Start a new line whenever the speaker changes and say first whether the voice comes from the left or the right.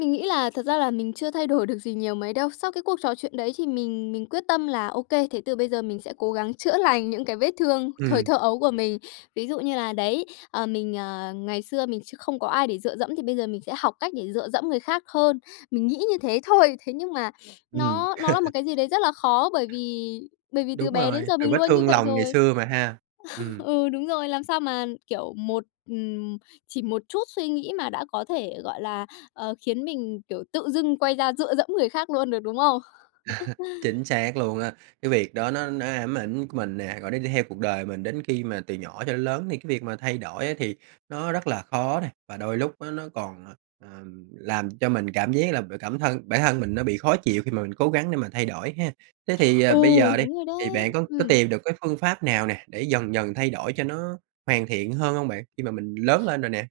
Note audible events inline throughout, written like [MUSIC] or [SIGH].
left: Mình nghĩ là thật ra là mình chưa thay đổi được gì nhiều mấy đâu. Sau cái cuộc trò chuyện đấy thì mình mình quyết tâm là, ô kê, thế từ bây giờ mình sẽ cố gắng chữa lành những cái vết thương thời
right: Ừm.
left: thơ ấu của mình. Ví dụ như là, đấy, ờ, mình, ờ, ngày xưa mình chưa không có ai để dựa dẫm thì bây giờ mình sẽ học cách để dựa dẫm người khác hơn. Mình nghĩ như thế thôi. Thế nhưng mà [SNIFFS]
right: Ừm.
left: nó nó là một cái gì đấy rất là khó bởi vì
right: [CHUCKLES]
left: bởi vì từ
right: Đúng
left: bé đến
right: rồi,
left: giờ
right: từ
left: mình
right: vết
left: luôn như
right: thương
left: vậy
right: lòng ngày
left: rồi.
right: xưa mà ha. Ừm.
left: [LAUGHS] Ừ, đúng rồi. Làm sao mà, kiểu, một ừm, chỉ một chút suy nghĩ mà đã có thể, gọi là, ờ, khiến mình, kiểu, tự dưng quay ra dựa dẫm người khác luôn được, đúng không?
right: [CHUCKLES]
left: [CHUCKLES]
right: Chính xác luôn á. Cái việc đó nó nó ám ảnh mình nè, rồi nó đi theo cuộc đời mình đến khi mà từ nhỏ cho đến lớn. Thì cái việc mà thay đổi á thì nó rất là khó nè và đôi lúc á, nó còn, ờ, ờ, làm cho mình cảm giác là b cảm thân bản thân mình nó bị khó chịu khi mà mình cố gắng để mà thay đổi ha. Thế thì, ờ,
left: Ừ,
right: bây giờ đi,
left: đúng rồi
right: thì bạn
left: đấy!
right: có có
left: Ừm.
right: tìm được cái phương pháp nào nè, để dần dần thay đổi cho nó hoàn thiện hơn hông bạn, khi mà mình lớn lên rồi nè?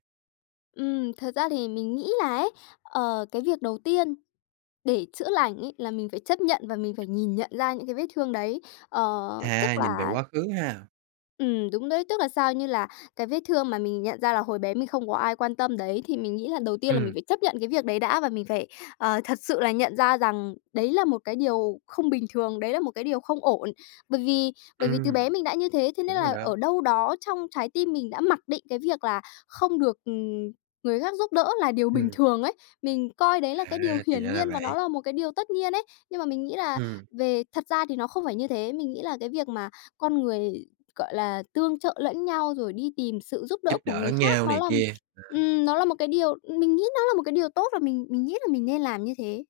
left: Ừm, thật ra thì mình nghĩ là ấy, ờ, cái việc đầu tiên để chữa lành ấy là mình phải chấp nhận và mình phải nhìn nhận ra những cái vết thương đấy. Ờ, tức
right: À, nhìn về
left: là
right: quá khứ ha.
left: Ừm, đúng đấy. Tức là sao? Như là cái vết thương mà mình nhận ra là hồi bé mình không có ai quan tâm đấy thì mình nghĩ là đầu tiên là mình
right: Ừm.
left: phải chấp nhận cái việc đấy đã, và mình phải, ờ, thật sự là nhận ra rằng đấy là một cái điều không bình thường, đấy là một cái điều không ổn, bởi vì bởi vì từ bé
right: Ừm.
left: mình đã như thế, thế nên
right: Đúng rồi
left: là
right: đó.
left: ở đâu đó trong trái tim mình đã mặc định cái việc là không được, ừm, người khác giúp đỡ là điều bình
right: Ừm.
left: thường ấy. Mình coi đấy là cái điều
right: À, thì
left: hiển
right: ra là
left: nhiên và nó
right: vậy!
left: là một cái điều tất nhiên ấy. Nhưng mà mình nghĩ là
right: Ừm.
left: về thật ra thì nó không phải như thế, mình nghĩ là cái việc mà con người, gọi là, tương trợ lẫn nhau rồi đi tìm sự giúp đỡ
right: Giúp
left: của
right: đỡ
left: người
right: lẫn
left: khác
right: nhau
left: nó
right: này
left: là
right: kia. À!
left: ừm, nó là một cái điều, ừm, mình nghĩ nó là một cái điều tốt và mình mình nghĩ là mình nên làm như thế.